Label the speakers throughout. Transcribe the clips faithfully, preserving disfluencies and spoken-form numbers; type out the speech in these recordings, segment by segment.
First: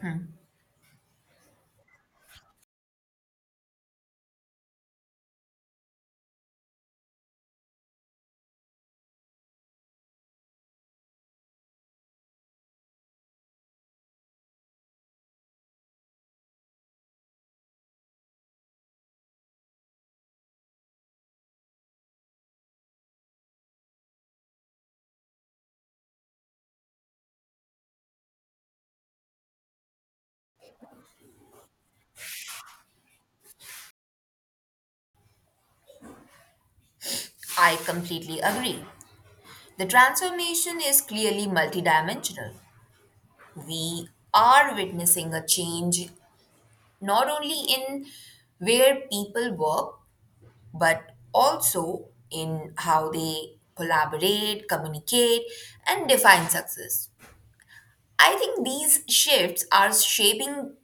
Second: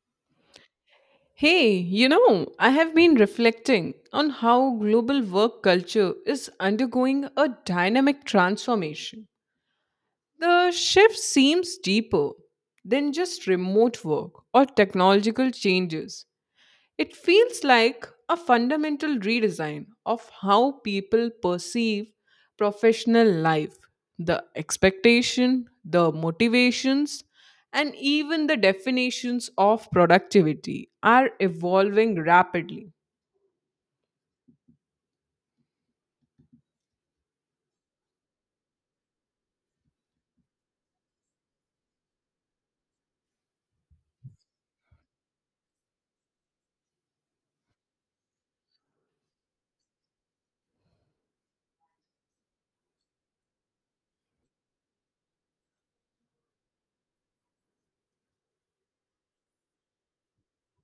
Speaker 1: Hmm,
Speaker 2: Hey, you know, I have been reflecting on how global work culture is undergoing a dynamic transformation. The shift seems deeper than just remote work or technological changes. It feels like a fundamental redesign of how people perceive professional life, the expectation, the motivations, and even the definitions of productivity are evolving rapidly.
Speaker 1: I completely agree. The transformation is clearly multidimensional. We are witnessing a change not only in where people work, but also in how they collaborate, communicate, and define success. I think these shifts are shaping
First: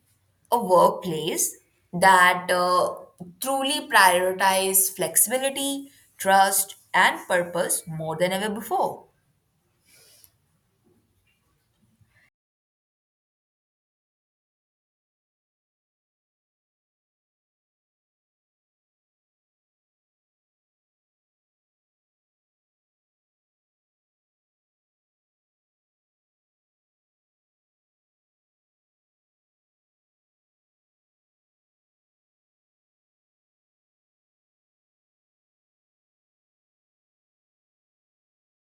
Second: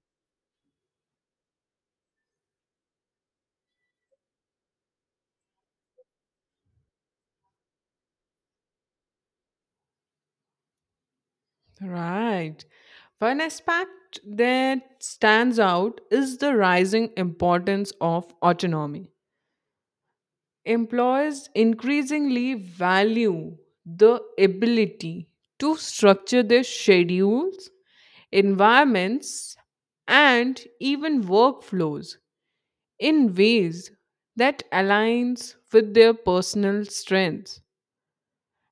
Speaker 1: a workplace that uh, truly prioritize flexibility, trust, and purpose more than ever before.
Speaker 2: Right. One aspect that stands out is the rising importance of autonomy. Employers increasingly value the ability to structure their schedules, environments, and even workflows in ways that aligns with their personal strengths.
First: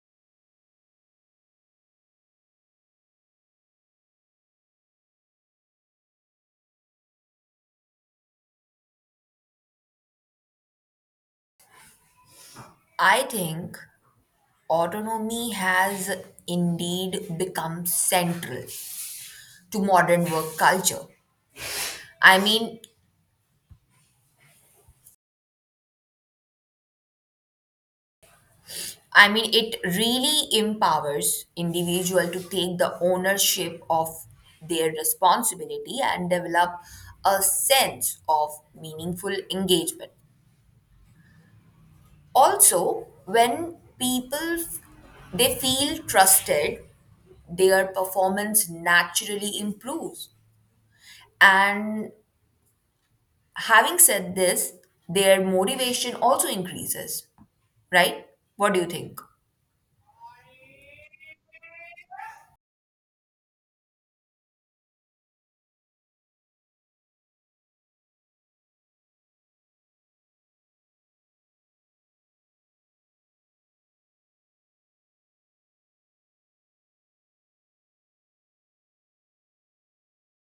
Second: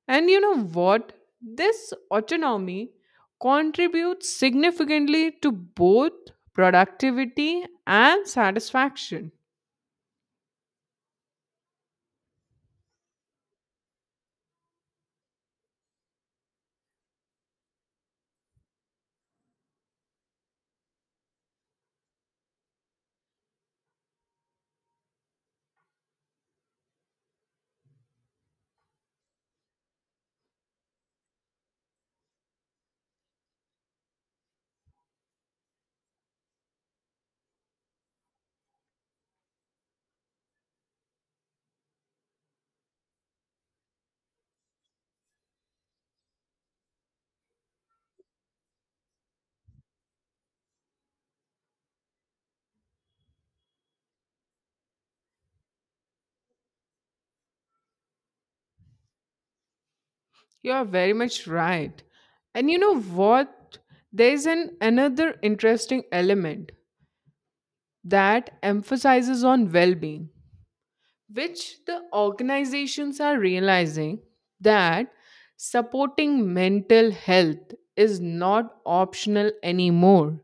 Speaker 2: And you know what? This autonomy contributes significantly to both productivity and satisfaction.
Speaker 1: I think autonomy has indeed become central to modern work culture. I mean, I mean, it really empowers individual to take the ownership of their responsibility and develop a sense of meaningful engagement. Also, when people f- they feel trusted, their performance naturally improves. And having said this, their motivation also increases, right? What do you think?
Speaker 2: You are very much right. And you know what? There's an another interesting element that emphasizes on well-being, which the organizations are realizing that supporting mental health is not optional anymore,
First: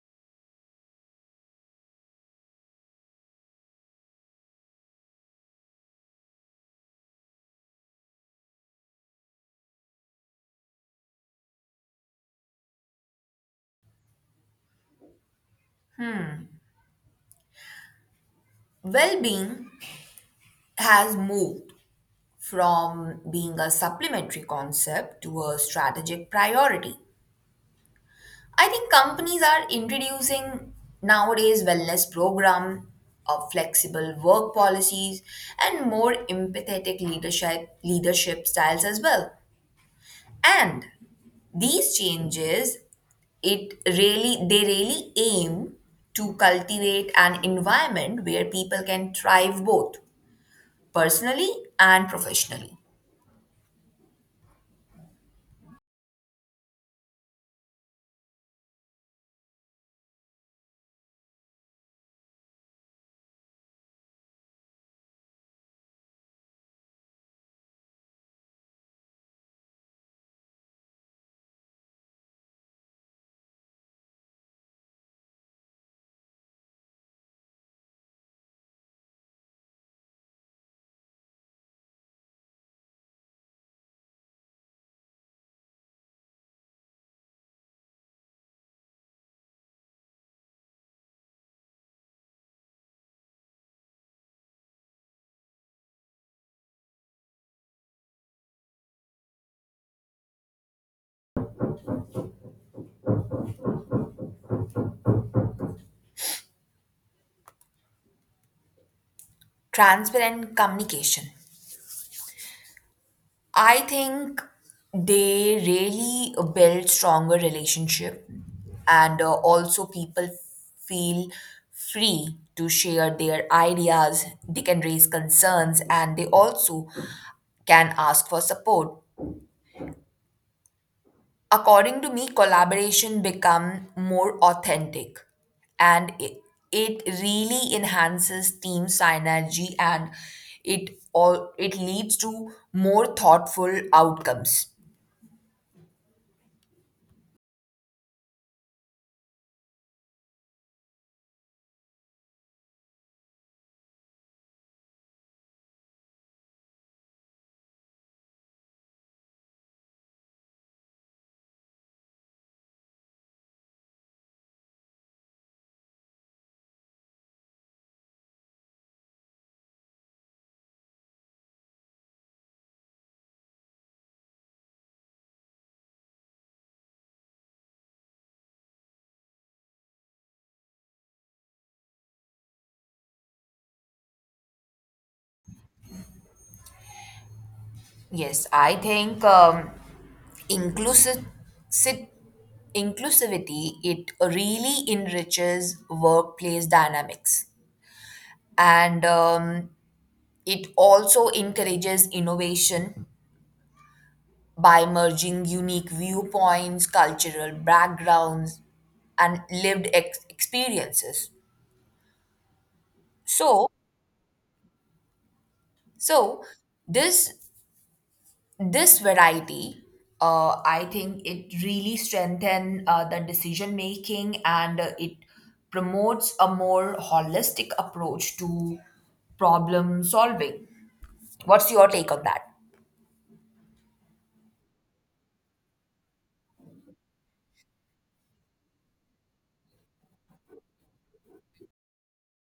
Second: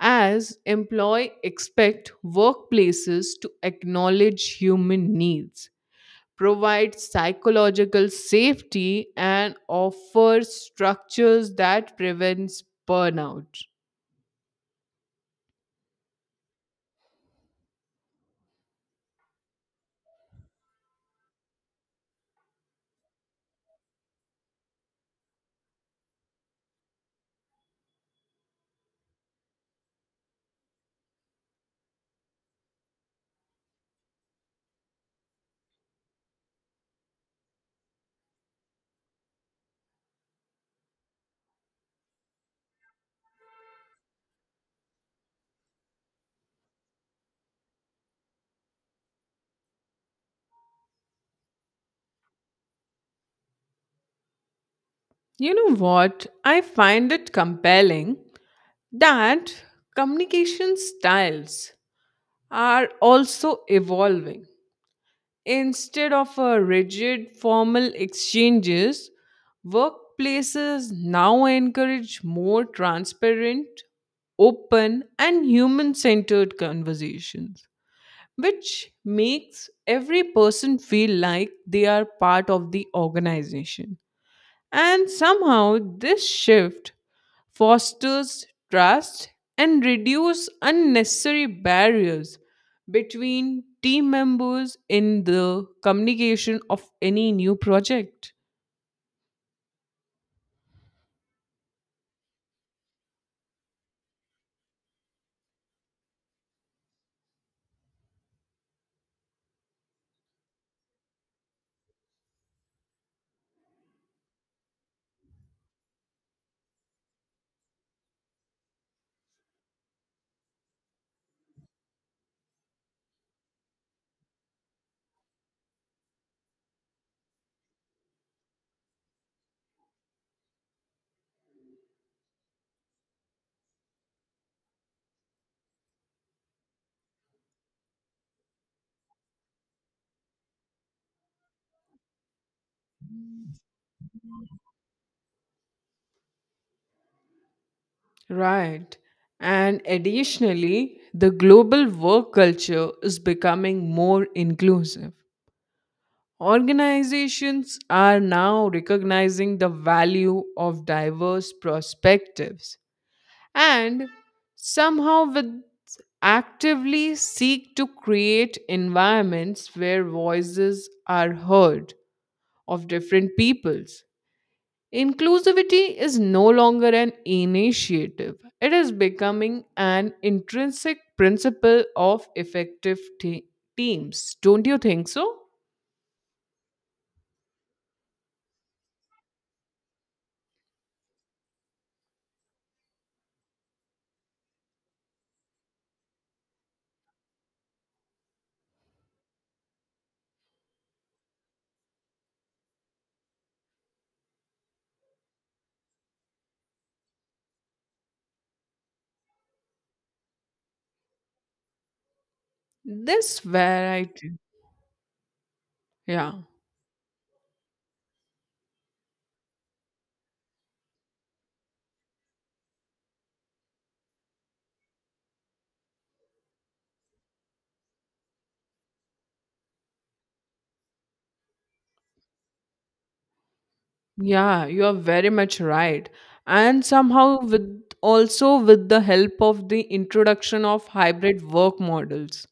Speaker 2: as employee expect workplaces to acknowledge human needs, provide psychological safety, and offer structures that prevents burnout.
Speaker 1: Well-being has moved from being a supplementary concept to a strategic priority. I think companies are introducing nowadays wellness program of flexible work policies and more empathetic leadership leadership styles as well. And these changes it really they really aim to cultivate an environment where people can thrive both personally and professionally.
Speaker 2: You know what? I find it compelling that communication styles are also evolving. Instead of a rigid formal exchanges, workplaces now encourage more transparent, open, and human centered conversations, which makes every person feel like they are part of the organization. And somehow, this shift fosters trust and reduces unnecessary barriers between team members in the communication of any new project.
Speaker 1: Transparent communication. I think they really build stronger relationship, and uh, also people feel free to share their ideas. They can raise concerns, and they also can ask for support. According to me, collaboration become more authentic, and it, it really enhances team synergy, and it all it leads to more thoughtful outcomes.
Speaker 2: Right. And additionally, the global work culture is becoming more inclusive. Organizations are now recognizing the value of diverse perspectives and somehow with actively seek to create environments where voices are heard of different peoples. Inclusivity is no longer an initiative, it is becoming an intrinsic principle of effective te- teams. Don't you think so?
Speaker 1: Yes, I think um, inclusive sit- inclusivity it really enriches workplace dynamics, and um, it also encourages innovation by merging unique viewpoints, cultural backgrounds, and lived ex- experiences.
Speaker 2: This
Speaker 1: So,
Speaker 2: variety. Yeah,
Speaker 1: so this this variety, uh, I think it really strengthens uh, the decision making, and uh, it promotes a more holistic approach to problem solving. What's your take on that?
Speaker 2: yeah, you are very much right. And somehow, with also with the help of the introduction of hybrid work models,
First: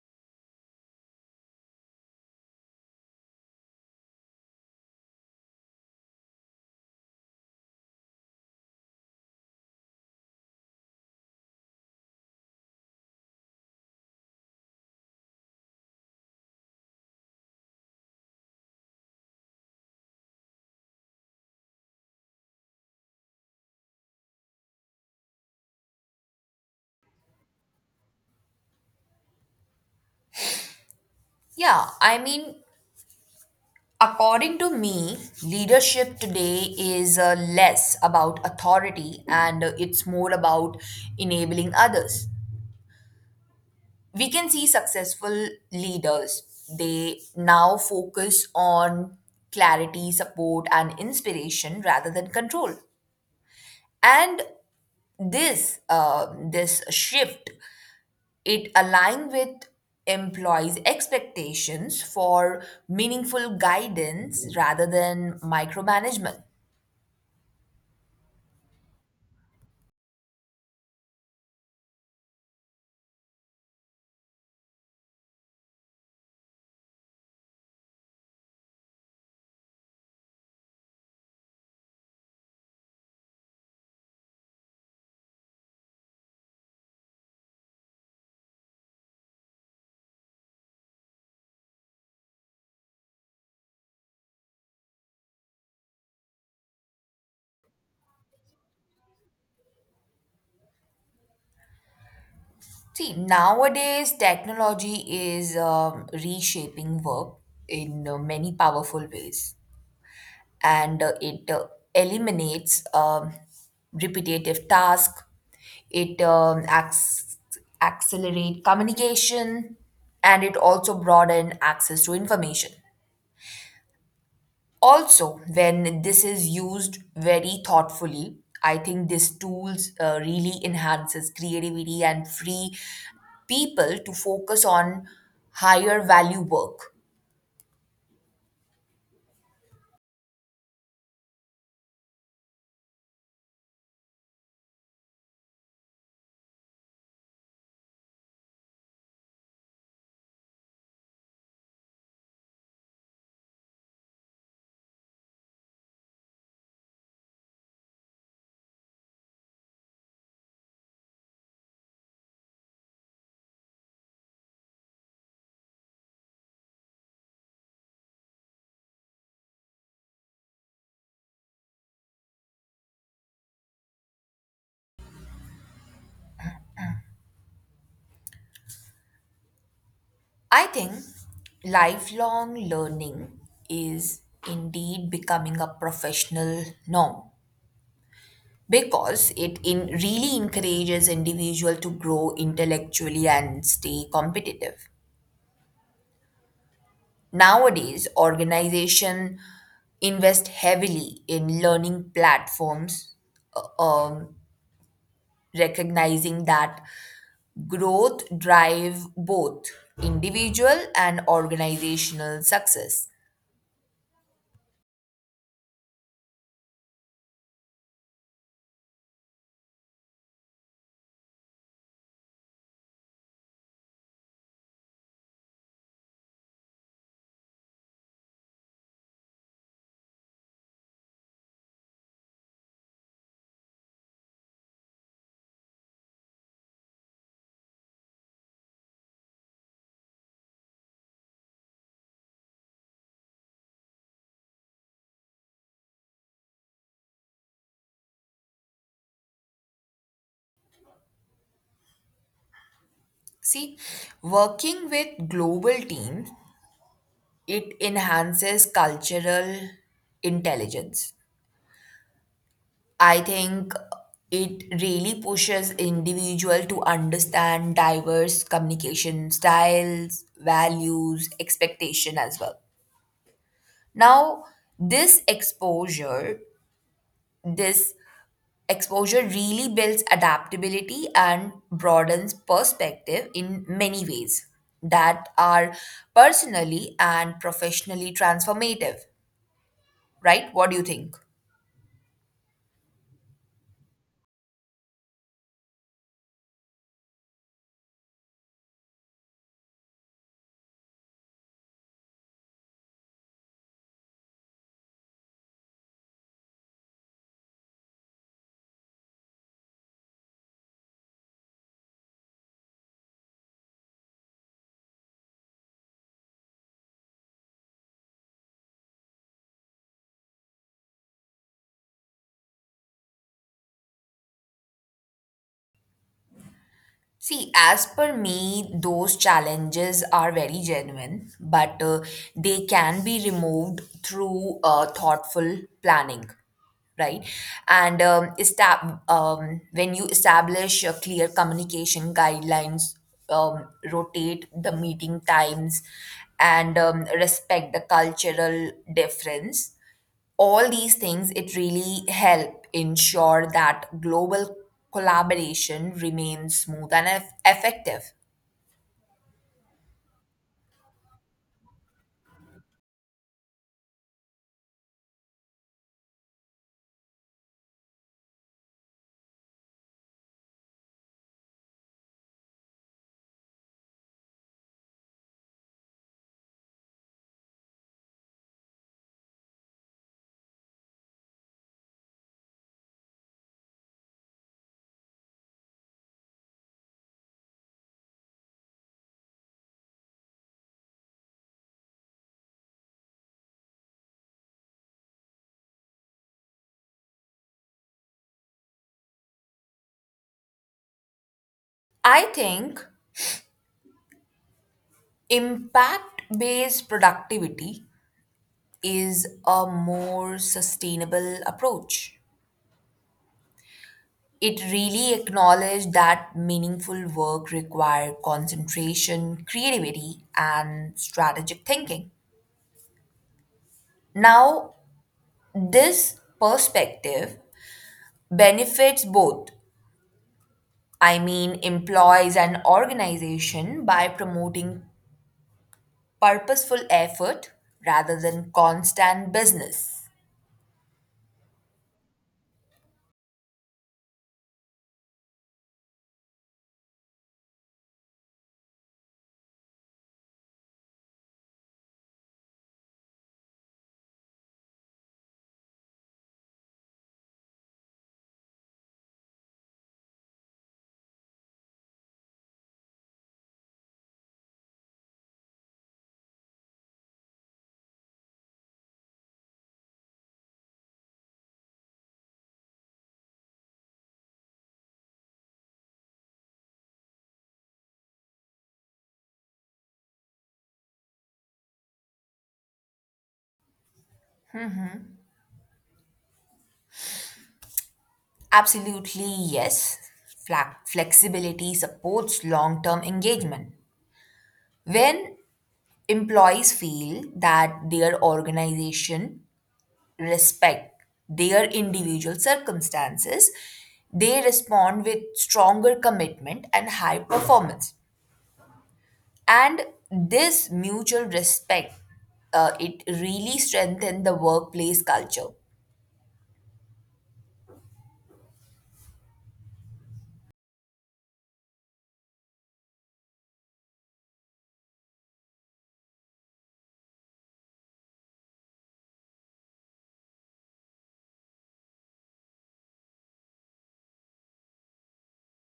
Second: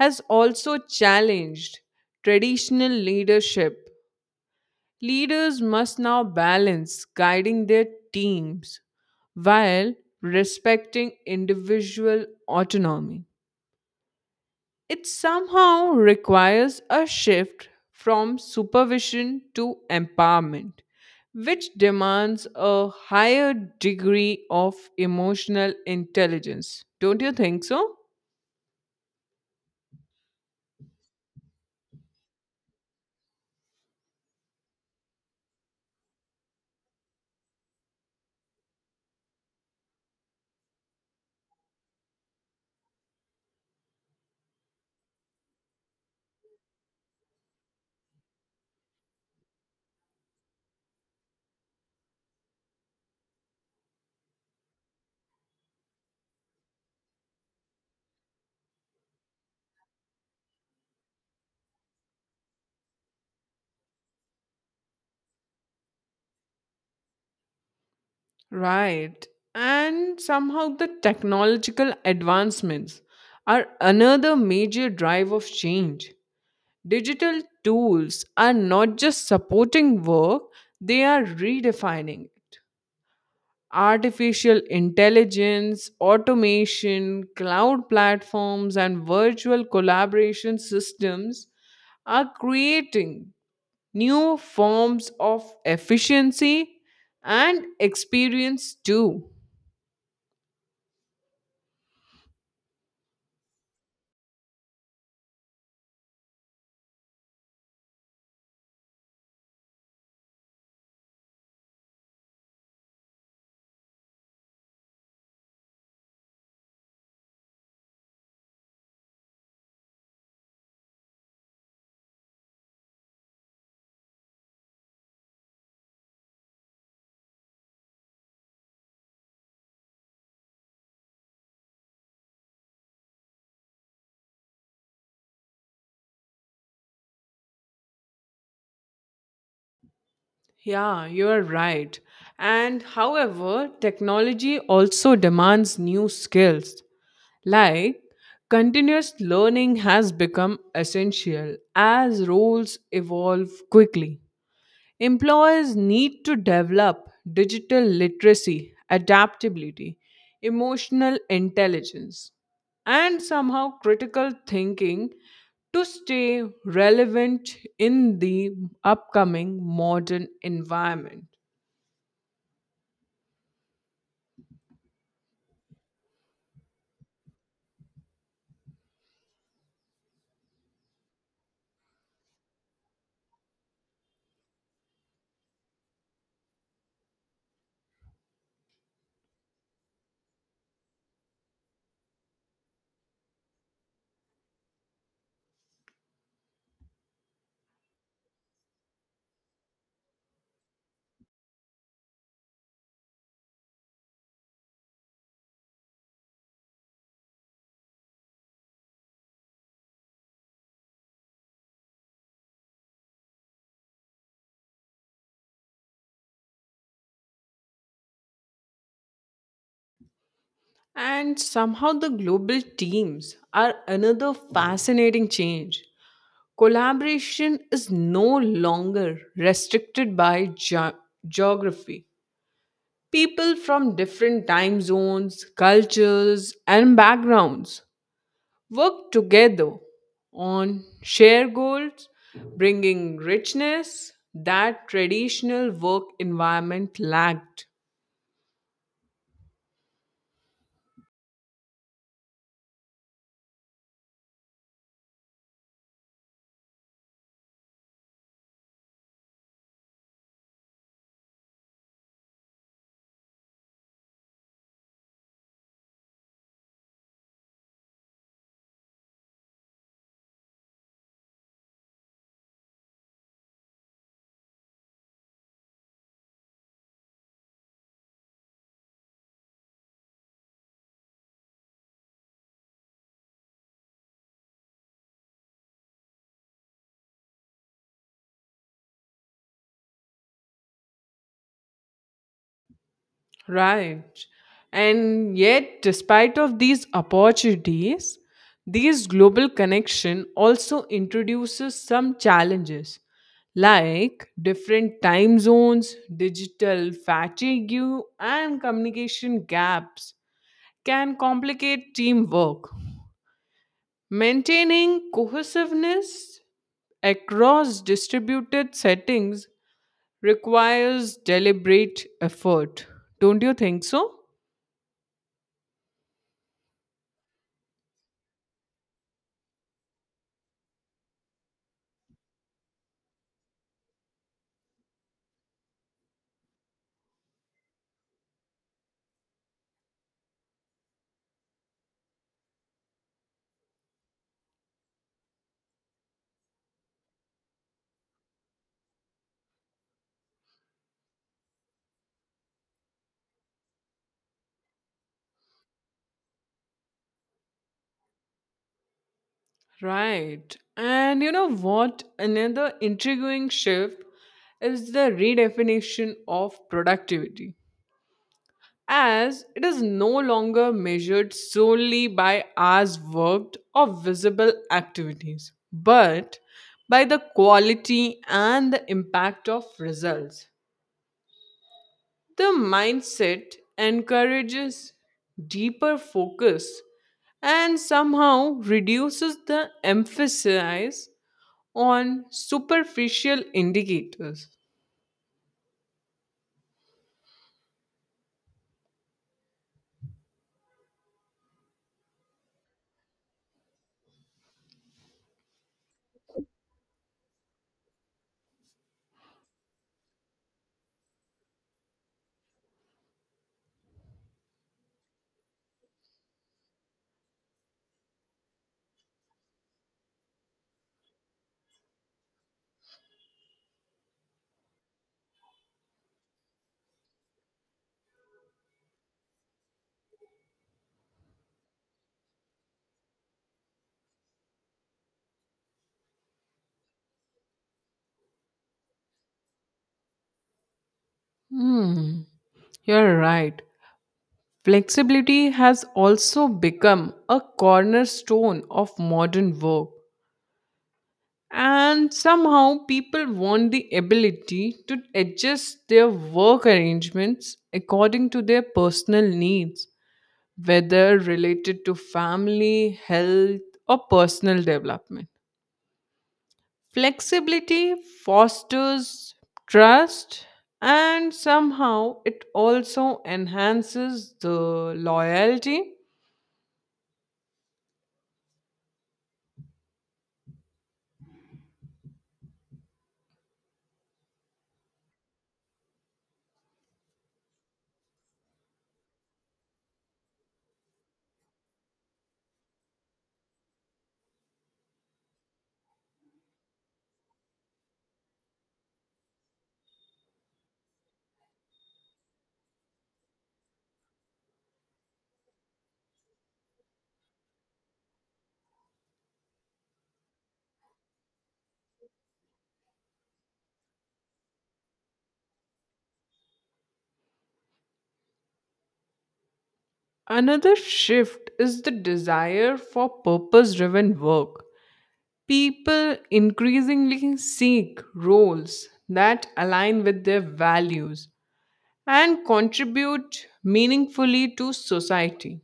Speaker 2: has also challenged traditional leadership. Leaders must now balance guiding their teams while respecting individual autonomy. It somehow requires a shift from supervision to empowerment, which demands a higher degree of emotional intelligence. Don't you think so?
Speaker 1: Yeah I mean, according to me, leadership today is uh, less about authority, and uh, it's more about enabling others. We can see successful leaders they now focus on clarity, support, and inspiration rather than control. And this uh, this shift, it align with employees expectations for meaningful guidance rather than micromanagement.
Speaker 2: Right. And somehow the technological advancements are another major drive of change. Digital tools are not just supporting work, they are redefining it. Artificial intelligence, automation, cloud platforms, and virtual collaboration systems are creating new forms of efficiency and experience too.
Speaker 1: See, nowadays technology is um, reshaping work in uh, many powerful ways, and uh, it uh, eliminates um, repetitive tasks. It um, acts, accelerate communication, and it also broaden access to information. Also, when this is used very thoughtfully, I think these tools uh, really enhances creativity and free people to focus on higher value work.
Speaker 2: Yeah, you are right. And however, technology also demands new skills. Like continuous learning has become essential as roles evolve quickly. Employers need to develop digital literacy, adaptability, emotional intelligence, and somehow critical thinking to stay relevant in the upcoming modern environment.
Speaker 1: I think lifelong learning is indeed becoming a professional norm, because it in really encourages individual to grow intellectually and stay competitive. Nowadays, organization invest heavily in learning platforms, uh, um, recognizing that growth drive both individual and organizational success.
Speaker 2: And somehow the global teams are another fascinating change. Collaboration is no longer restricted by ge- geography. People from different time zones, cultures, and backgrounds work together on shared goals, bringing richness that traditional work environment lacked.
Speaker 1: See, working with global teams, it enhances cultural intelligence. I think it really pushes individual to understand diverse communication styles, values, expectation as well. Now, this exposure, this Exposure really builds adaptability and broadens perspective in many ways that are personally and professionally transformative, right? What do you think?
Speaker 2: Right. And yet, despite of these opportunities, these global connection also introduces some challenges like different time zones, digital fatigue, and communication gaps can complicate teamwork. Maintaining cohesiveness across distributed settings requires deliberate effort. Don't you think so?
Speaker 1: See, as per me, those challenges are very genuine, but uh, they can be removed through uh, thoughtful planning, right? And um, estab- um, when you establish a clear communication guidelines, um, rotate the meeting times, and um, respect the cultural difference, all these things it really help ensure that global collaboration remains smooth and eff- effective.
Speaker 2: Right. And you know what? Another intriguing shift is the redefinition of productivity, as it is no longer measured solely by hours worked or visible activities, but by the quality and the impact of results. The mindset encourages deeper focus and somehow reduces the emphasis on superficial indicators.
Speaker 1: I think impact based productivity is a more sustainable approach. It really acknowledged that meaningful work required concentration, creativity, and strategic thinking. Now, this perspective benefits both, I mean, employees and organization by promoting purposeful effort rather than constant business.
Speaker 2: Hmm, you're right. Flexibility has also become a cornerstone of modern work. And somehow people want the ability to adjust their work arrangements according to their personal needs, whether related to family, health, or personal development. Flexibility fosters trust and somehow it also enhances the loyalty.
Speaker 1: Absolutely, yes. Fla- Flexibility supports long term engagement. When employees feel that their organization respect their individual circumstances, they respond with stronger commitment and high performance. And this mutual respect, uh, it really strengthens the workplace culture.
Speaker 2: Another shift is the desire for purpose driven work. People increasingly seek roles that align with their values and contribute meaningfully to society.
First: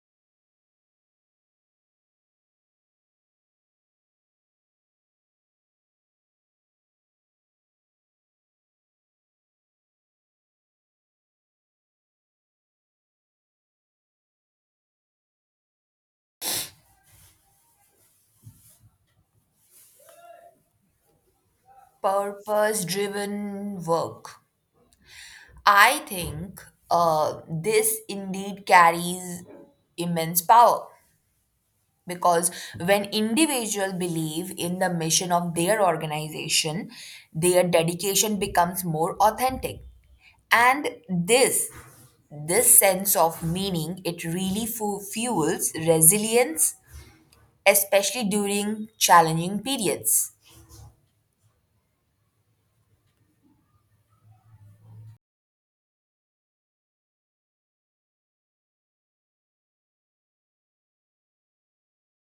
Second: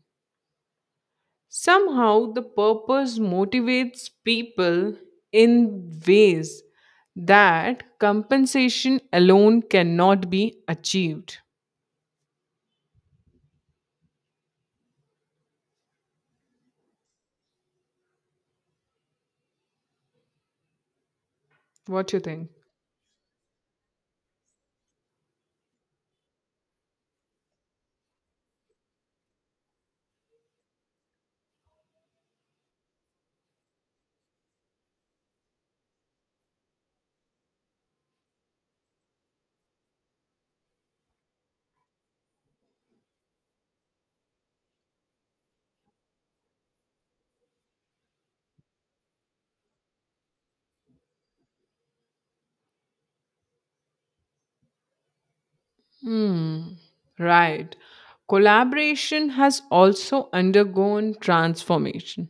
Speaker 2: Somehow, the purpose motivates people in ways that compensation alone cannot be achieved. What you think?
Speaker 1: Purpose driven work. I think uh, this indeed carries immense power, because when individuals believe in the mission of their organization, their dedication becomes more authentic, and this this sense of meaning it really fu- fuels resilience, especially during challenging periods.
Speaker 2: Hmm, right. Collaboration has also undergone transformation.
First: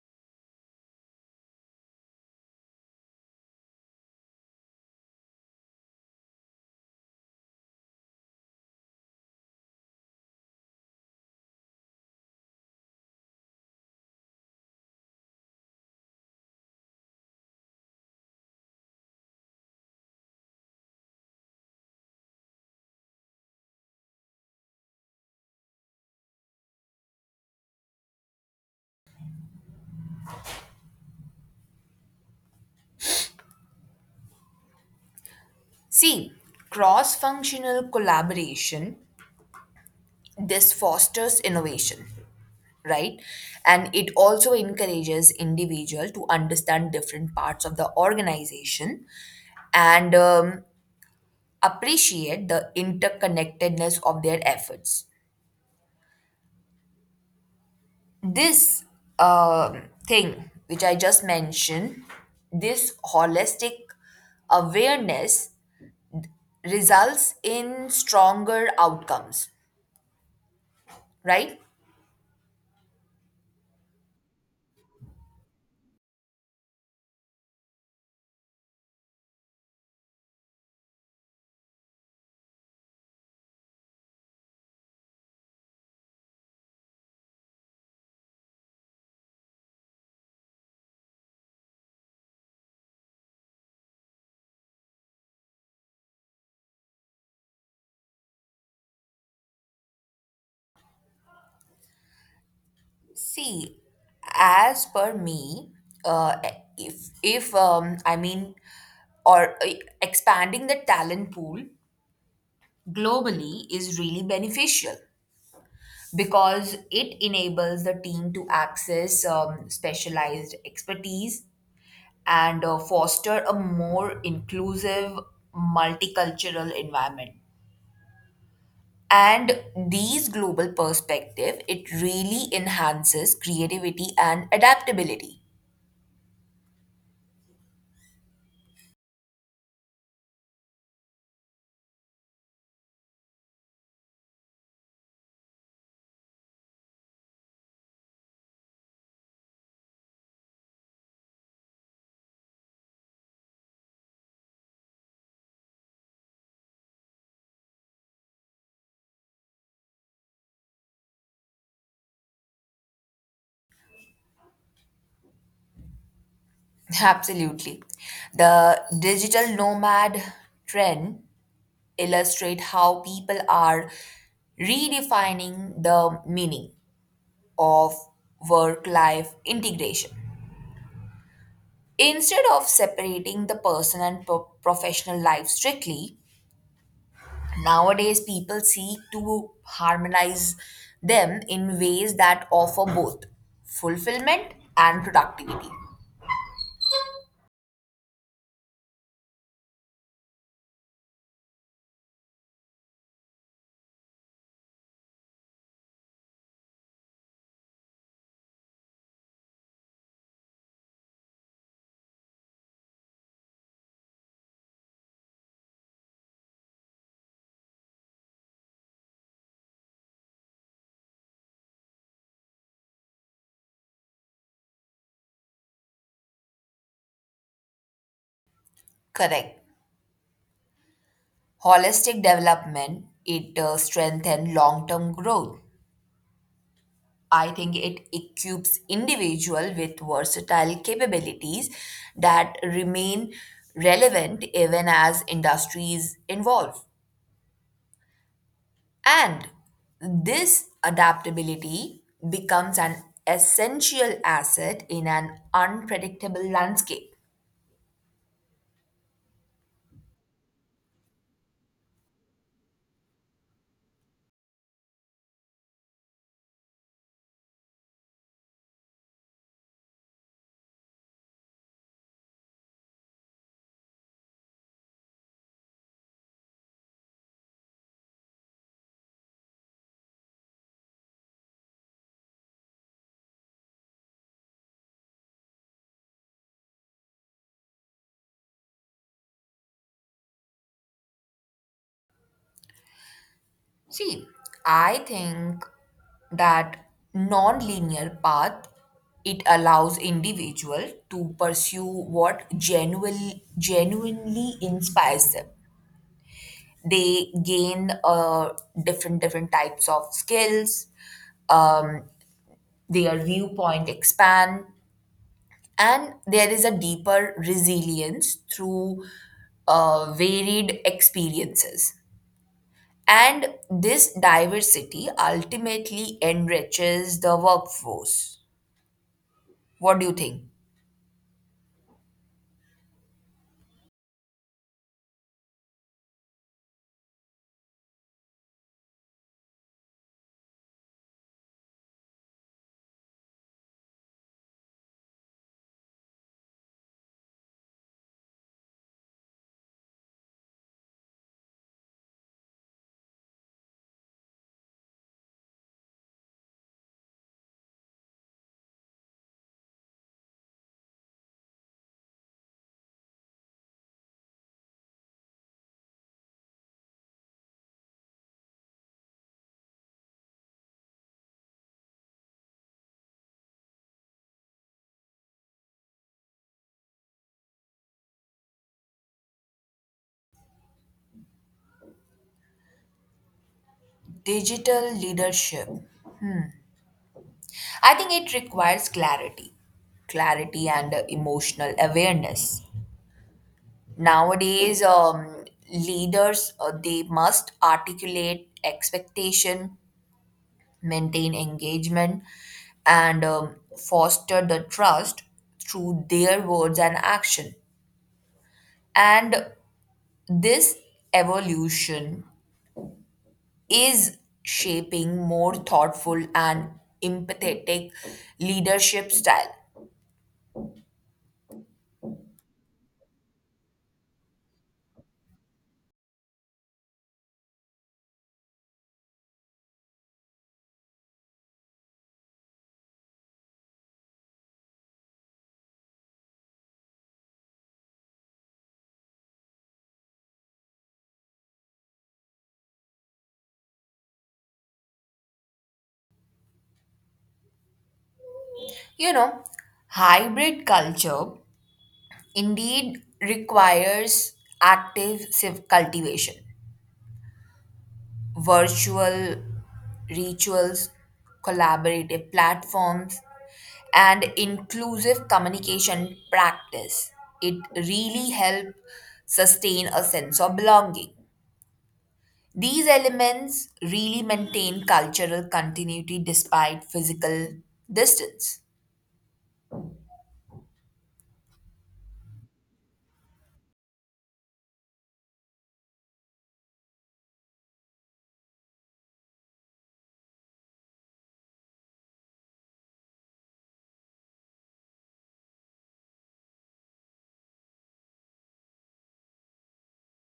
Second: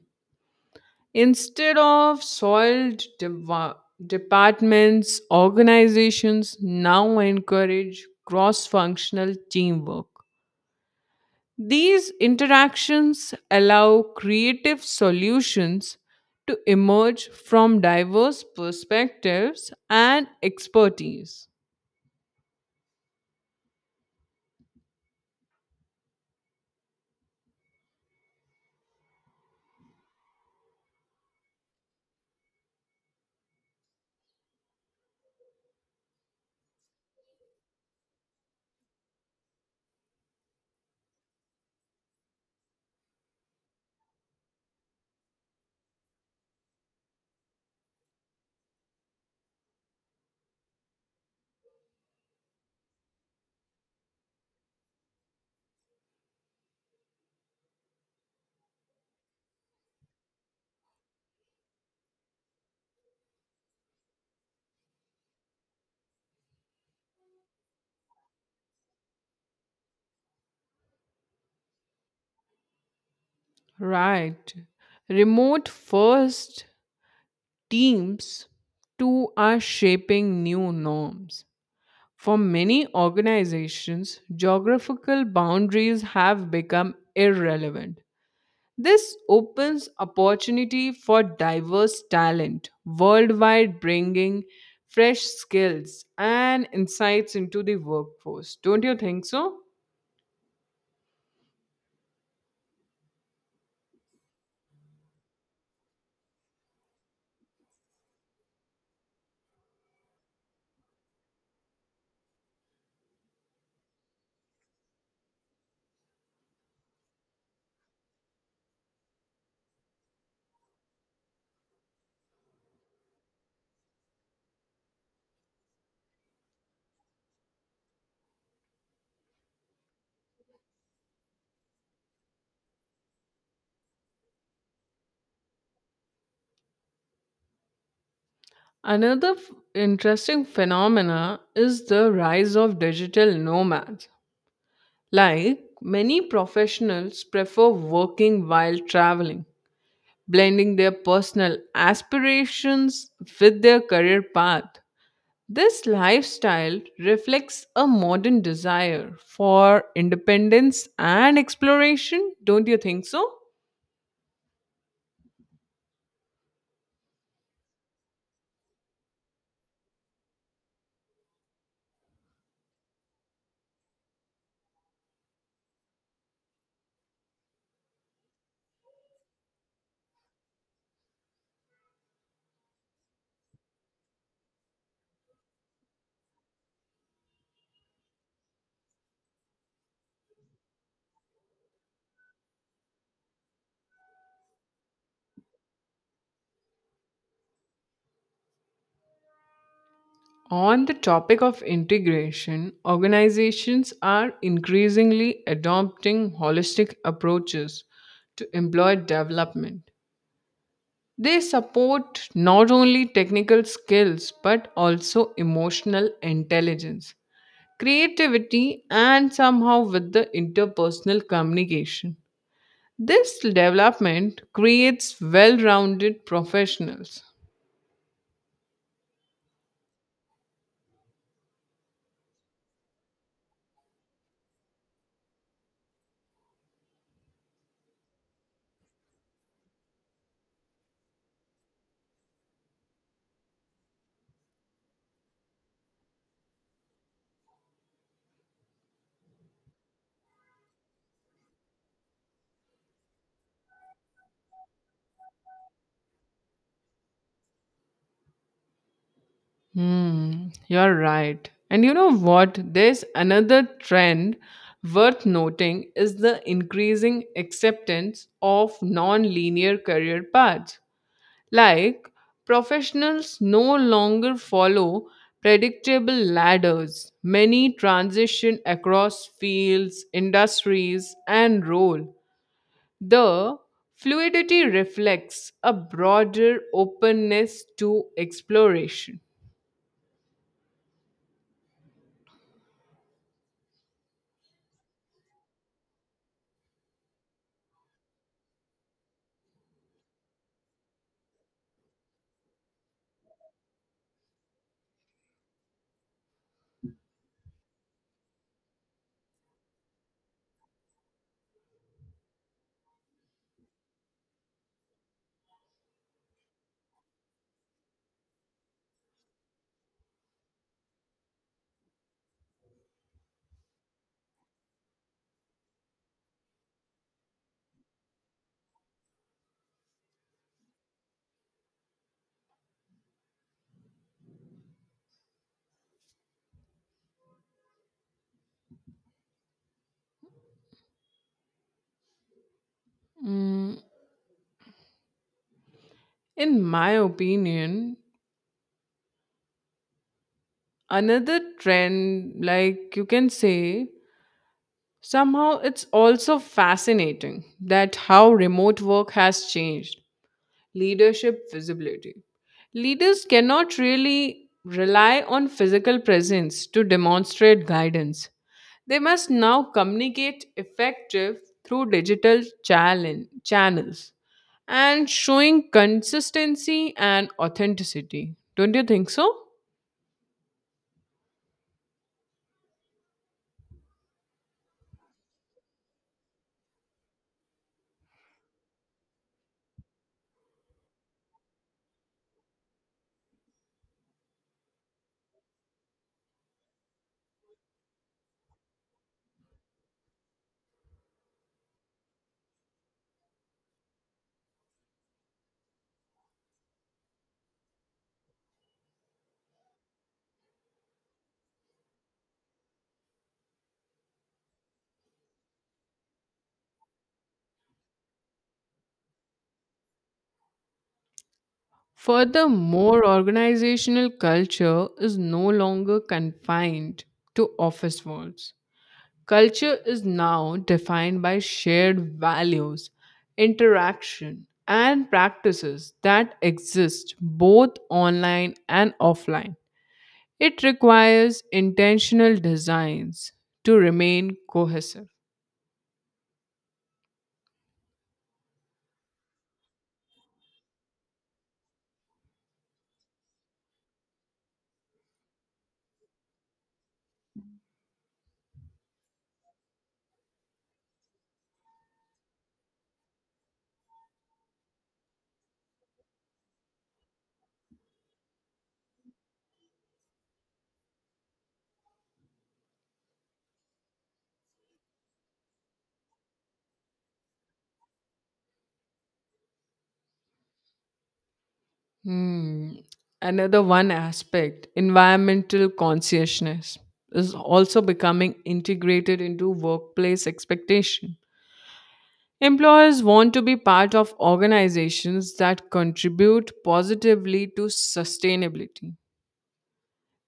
Speaker 2: Instead of soiled deva- departments, organizations now encourage cross functional teamwork. These interactions allow creative solutions to emerge from diverse perspectives and expertise.
Speaker 1: See, cross functional collaboration, this fosters innovation, right? And it also encourages individual to understand different parts of the organization, and um, appreciate the interconnectedness of their efforts. This um thing which I just mentioned, this holistic awareness results in stronger outcomes, right?
Speaker 2: Right. Remote first teams too are shaping new norms. For many organizations, geographical boundaries have become irrelevant. This opens opportunity for diverse talent worldwide, bringing fresh skills and insights into the workforce. Don't you think so?
Speaker 1: See, as per me, uh, if if um, I mean, or uh, expanding the talent pool globally is really beneficial, because it enables the team to access um, specialized expertise and uh, foster a more inclusive multicultural environment, and these global perspective it really enhances creativity and adaptability.
Speaker 2: Another f- interesting phenomena is the rise of digital nomads. Like many professionals prefer working while traveling, blending their personal aspirations with their career path. This lifestyle reflects a modern desire for independence and exploration, don't you think so?
Speaker 1: Absolutely. The digital nomad trend illustrate how people are redefining the meaning of work-life integration. Instead of separating the personal and pro- professional life strictly, nowadays people seek to harmonize them in ways that offer both fulfillment and productivity.
Speaker 2: On the topic of integration, organizations are increasingly adopting holistic approaches to employee development. They support not only technical skills but also emotional intelligence, creativity, and somehow with the interpersonal communication. This development creates well rounded professionals.
Speaker 1: Correct. Holistic development it uh, strengthens long-term growth. I think it equips individual with versatile capabilities that remain relevant even as industries evolve, and this adaptability becomes an essential asset in an unpredictable landscape.
Speaker 2: Hmm, you're right. And you know what? There's another trend worth noting is the increasing acceptance of non-linear career paths. Like professionals no longer follow predictable ladders. Many transition across fields, industries, and role. The fluidity reflects a broader openness to exploration.
Speaker 1: See, I think that non-linear path, it allows individual to pursue what genuine, genuinely inspires them. They gain uh, different different types of skills. Um, their viewpoint expand, and there is a deeper resilience through uh, varied experiences. And this diversity ultimately enriches the workforce. What do you think?
Speaker 2: In my opinion, another trend, like you can say, somehow it's also fascinating that how remote work has changed leadership visibility. Leaders cannot really rely on physical presence to demonstrate guidance. They must now communicate effective through digital challenge, channels and showing consistency and authenticity. Don't you think so?
Speaker 1: Digital leadership. I think it requires clarity, clarity and uh, emotional awareness. Nowadays, um, leaders uh, they must articulate expectation, maintain engagement, and um, foster the trust through their words and action. And this evolution is shaping more thoughtful and empathetic leadership style.
Speaker 2: Furthermore, organizational culture is no longer confined to office walls. Culture is now defined by shared values, interaction, and practices that exist both online and offline. It requires intentional designs to remain cohesive.
Speaker 1: You know, hybrid culture indeed requires active civ- cultivation, virtual rituals, collaborative platforms, and inclusive communication practice. It really helps sustain a sense of belonging. These elements really maintain cultural continuity despite physical distance.
Speaker 2: Hmm. Another one aspect, environmental consciousness, is also becoming integrated into workplace expectation. Employers want to be part of organizations that contribute positively to sustainability.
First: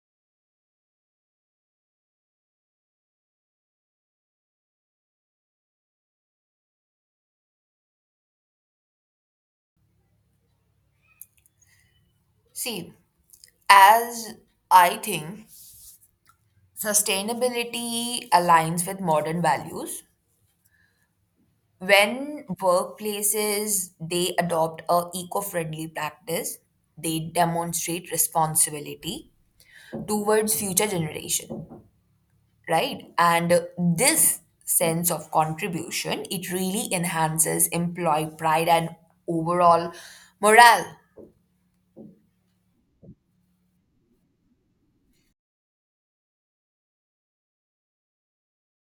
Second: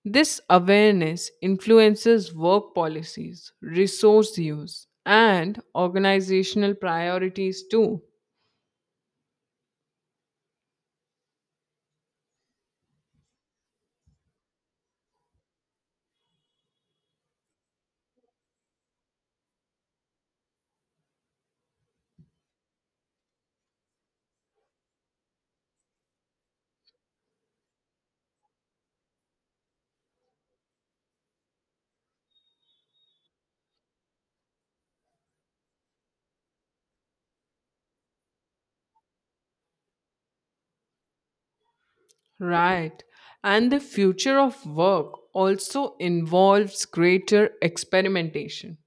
Speaker 2: This awareness influences work policies, resource use, and organizational priorities too.
Speaker 1: See, as I think, sustainability aligns with modern values. When workplaces they adopt a eco-friendly practice, they demonstrate responsibility towards future generation, right? And this sense of contribution it really enhances employee pride and overall morale.
Speaker 2: Right. And the future of work also involves greater experimentation.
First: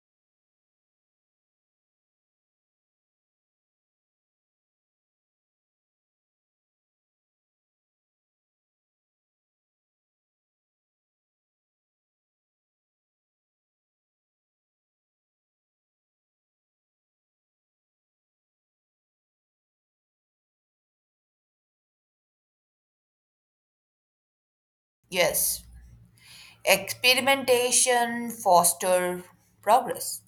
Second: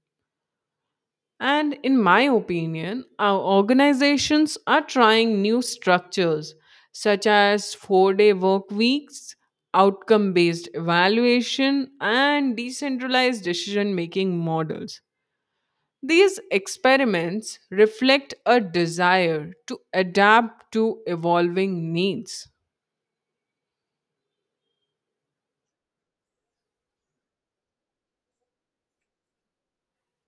Speaker 2: And in my opinion, our organizations are trying new structures such as four day work weeks, outcome based evaluation, and decentralized decision making models. These experiments reflect a desire to adapt to evolving needs.
Speaker 1: Yes, experimentation foster progress.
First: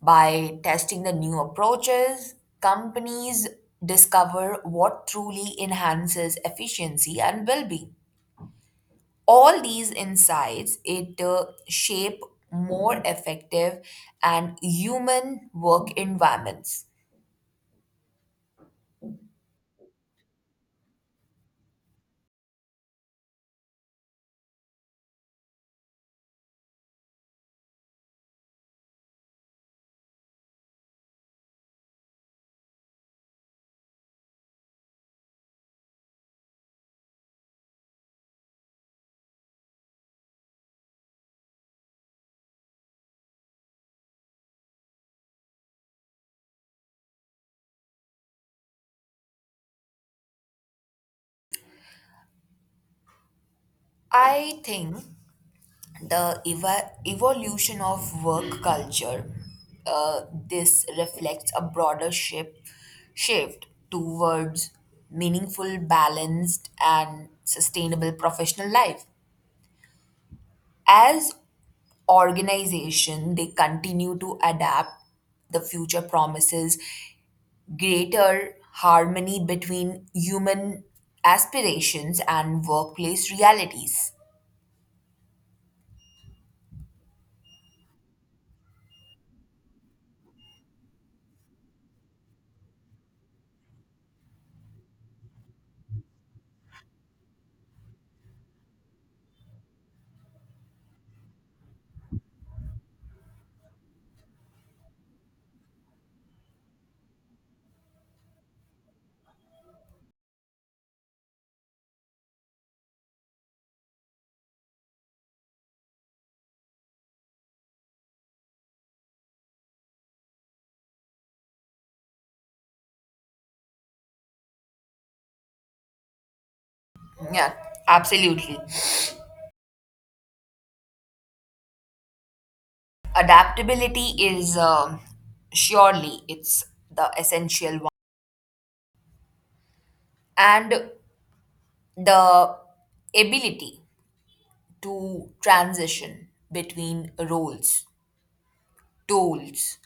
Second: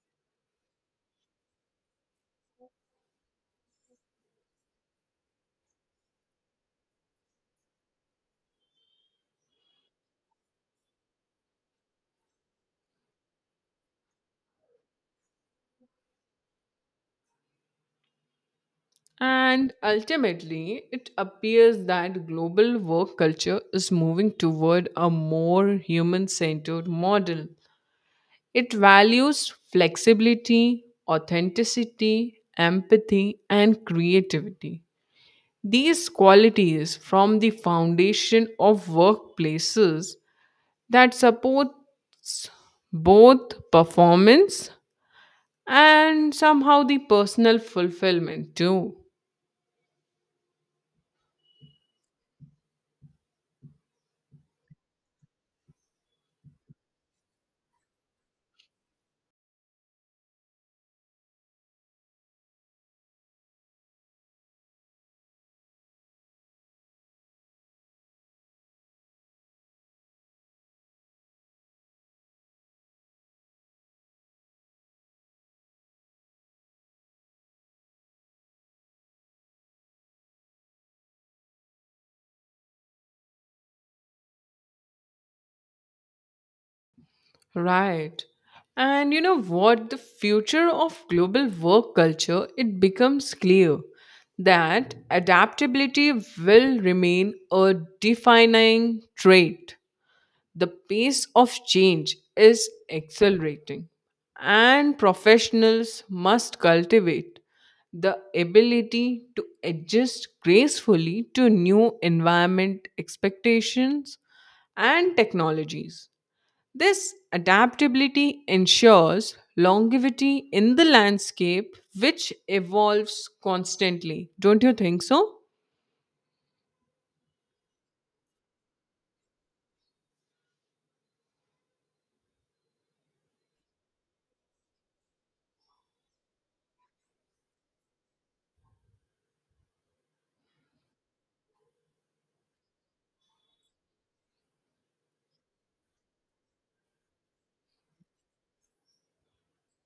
Speaker 1: By testing the new approaches, companies discover what truly enhances efficiency and well-being. All these insights it uh, shape more effective and human work environments.
Speaker 2: And ultimately, it appears that global work culture is moving toward a more human centered model. It values flexibility, authenticity, empathy, and creativity. These qualities form the foundation of workplaces that supports both performance and somehow the personal fulfillment too.
Speaker 1: I think the eva- evolution of work culture, uh, this reflects a broader ship- shift towards meaningful, balanced, and sustainable professional life. As organization, they continue to adapt, the future promises greater harmony between human aspirations and workplace realities.
Speaker 2: Right. And you know what? The future of global work culture, it becomes clear that adaptability will remain a defining trait. The pace of change is accelerating, and professionals must cultivate the ability to adjust gracefully to new environment expectations and technologies. This adaptability ensures longevity in the landscape, which evolves constantly. Don't you think so?
Speaker 1: Yeah, absolutely. Adaptability is um, surely it's the essential one, and the ability to transition between roles, tools,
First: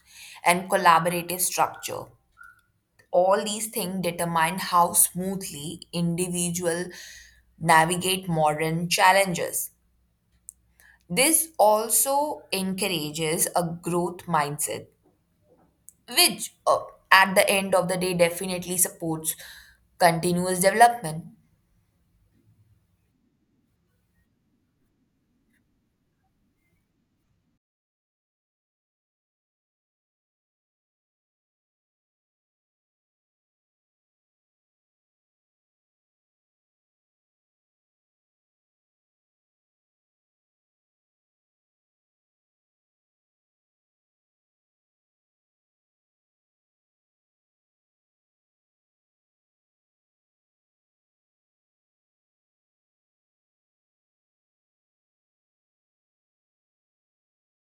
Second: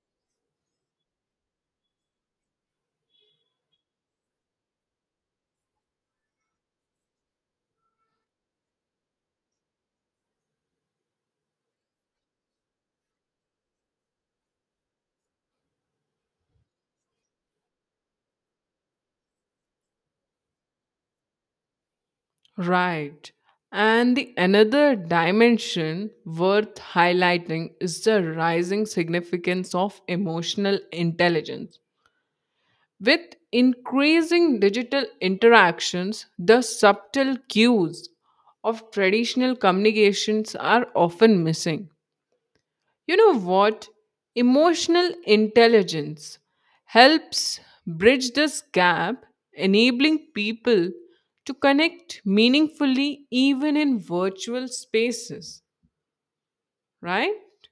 Speaker 1: and collaborative structure, all these things determine how smoothly individual navigate modern challenges. This also encourages a growth mindset, which uh, at the end of the day definitely supports continuous development.
Speaker 2: Right. And the another dimension worth highlighting is the rising significance of emotional intelligence. With increasing digital interactions, the subtle cues of traditional communications are often missing. You know what? Emotional intelligence helps bridge this gap, enabling people to connect meaningfully even in virtual spaces, right?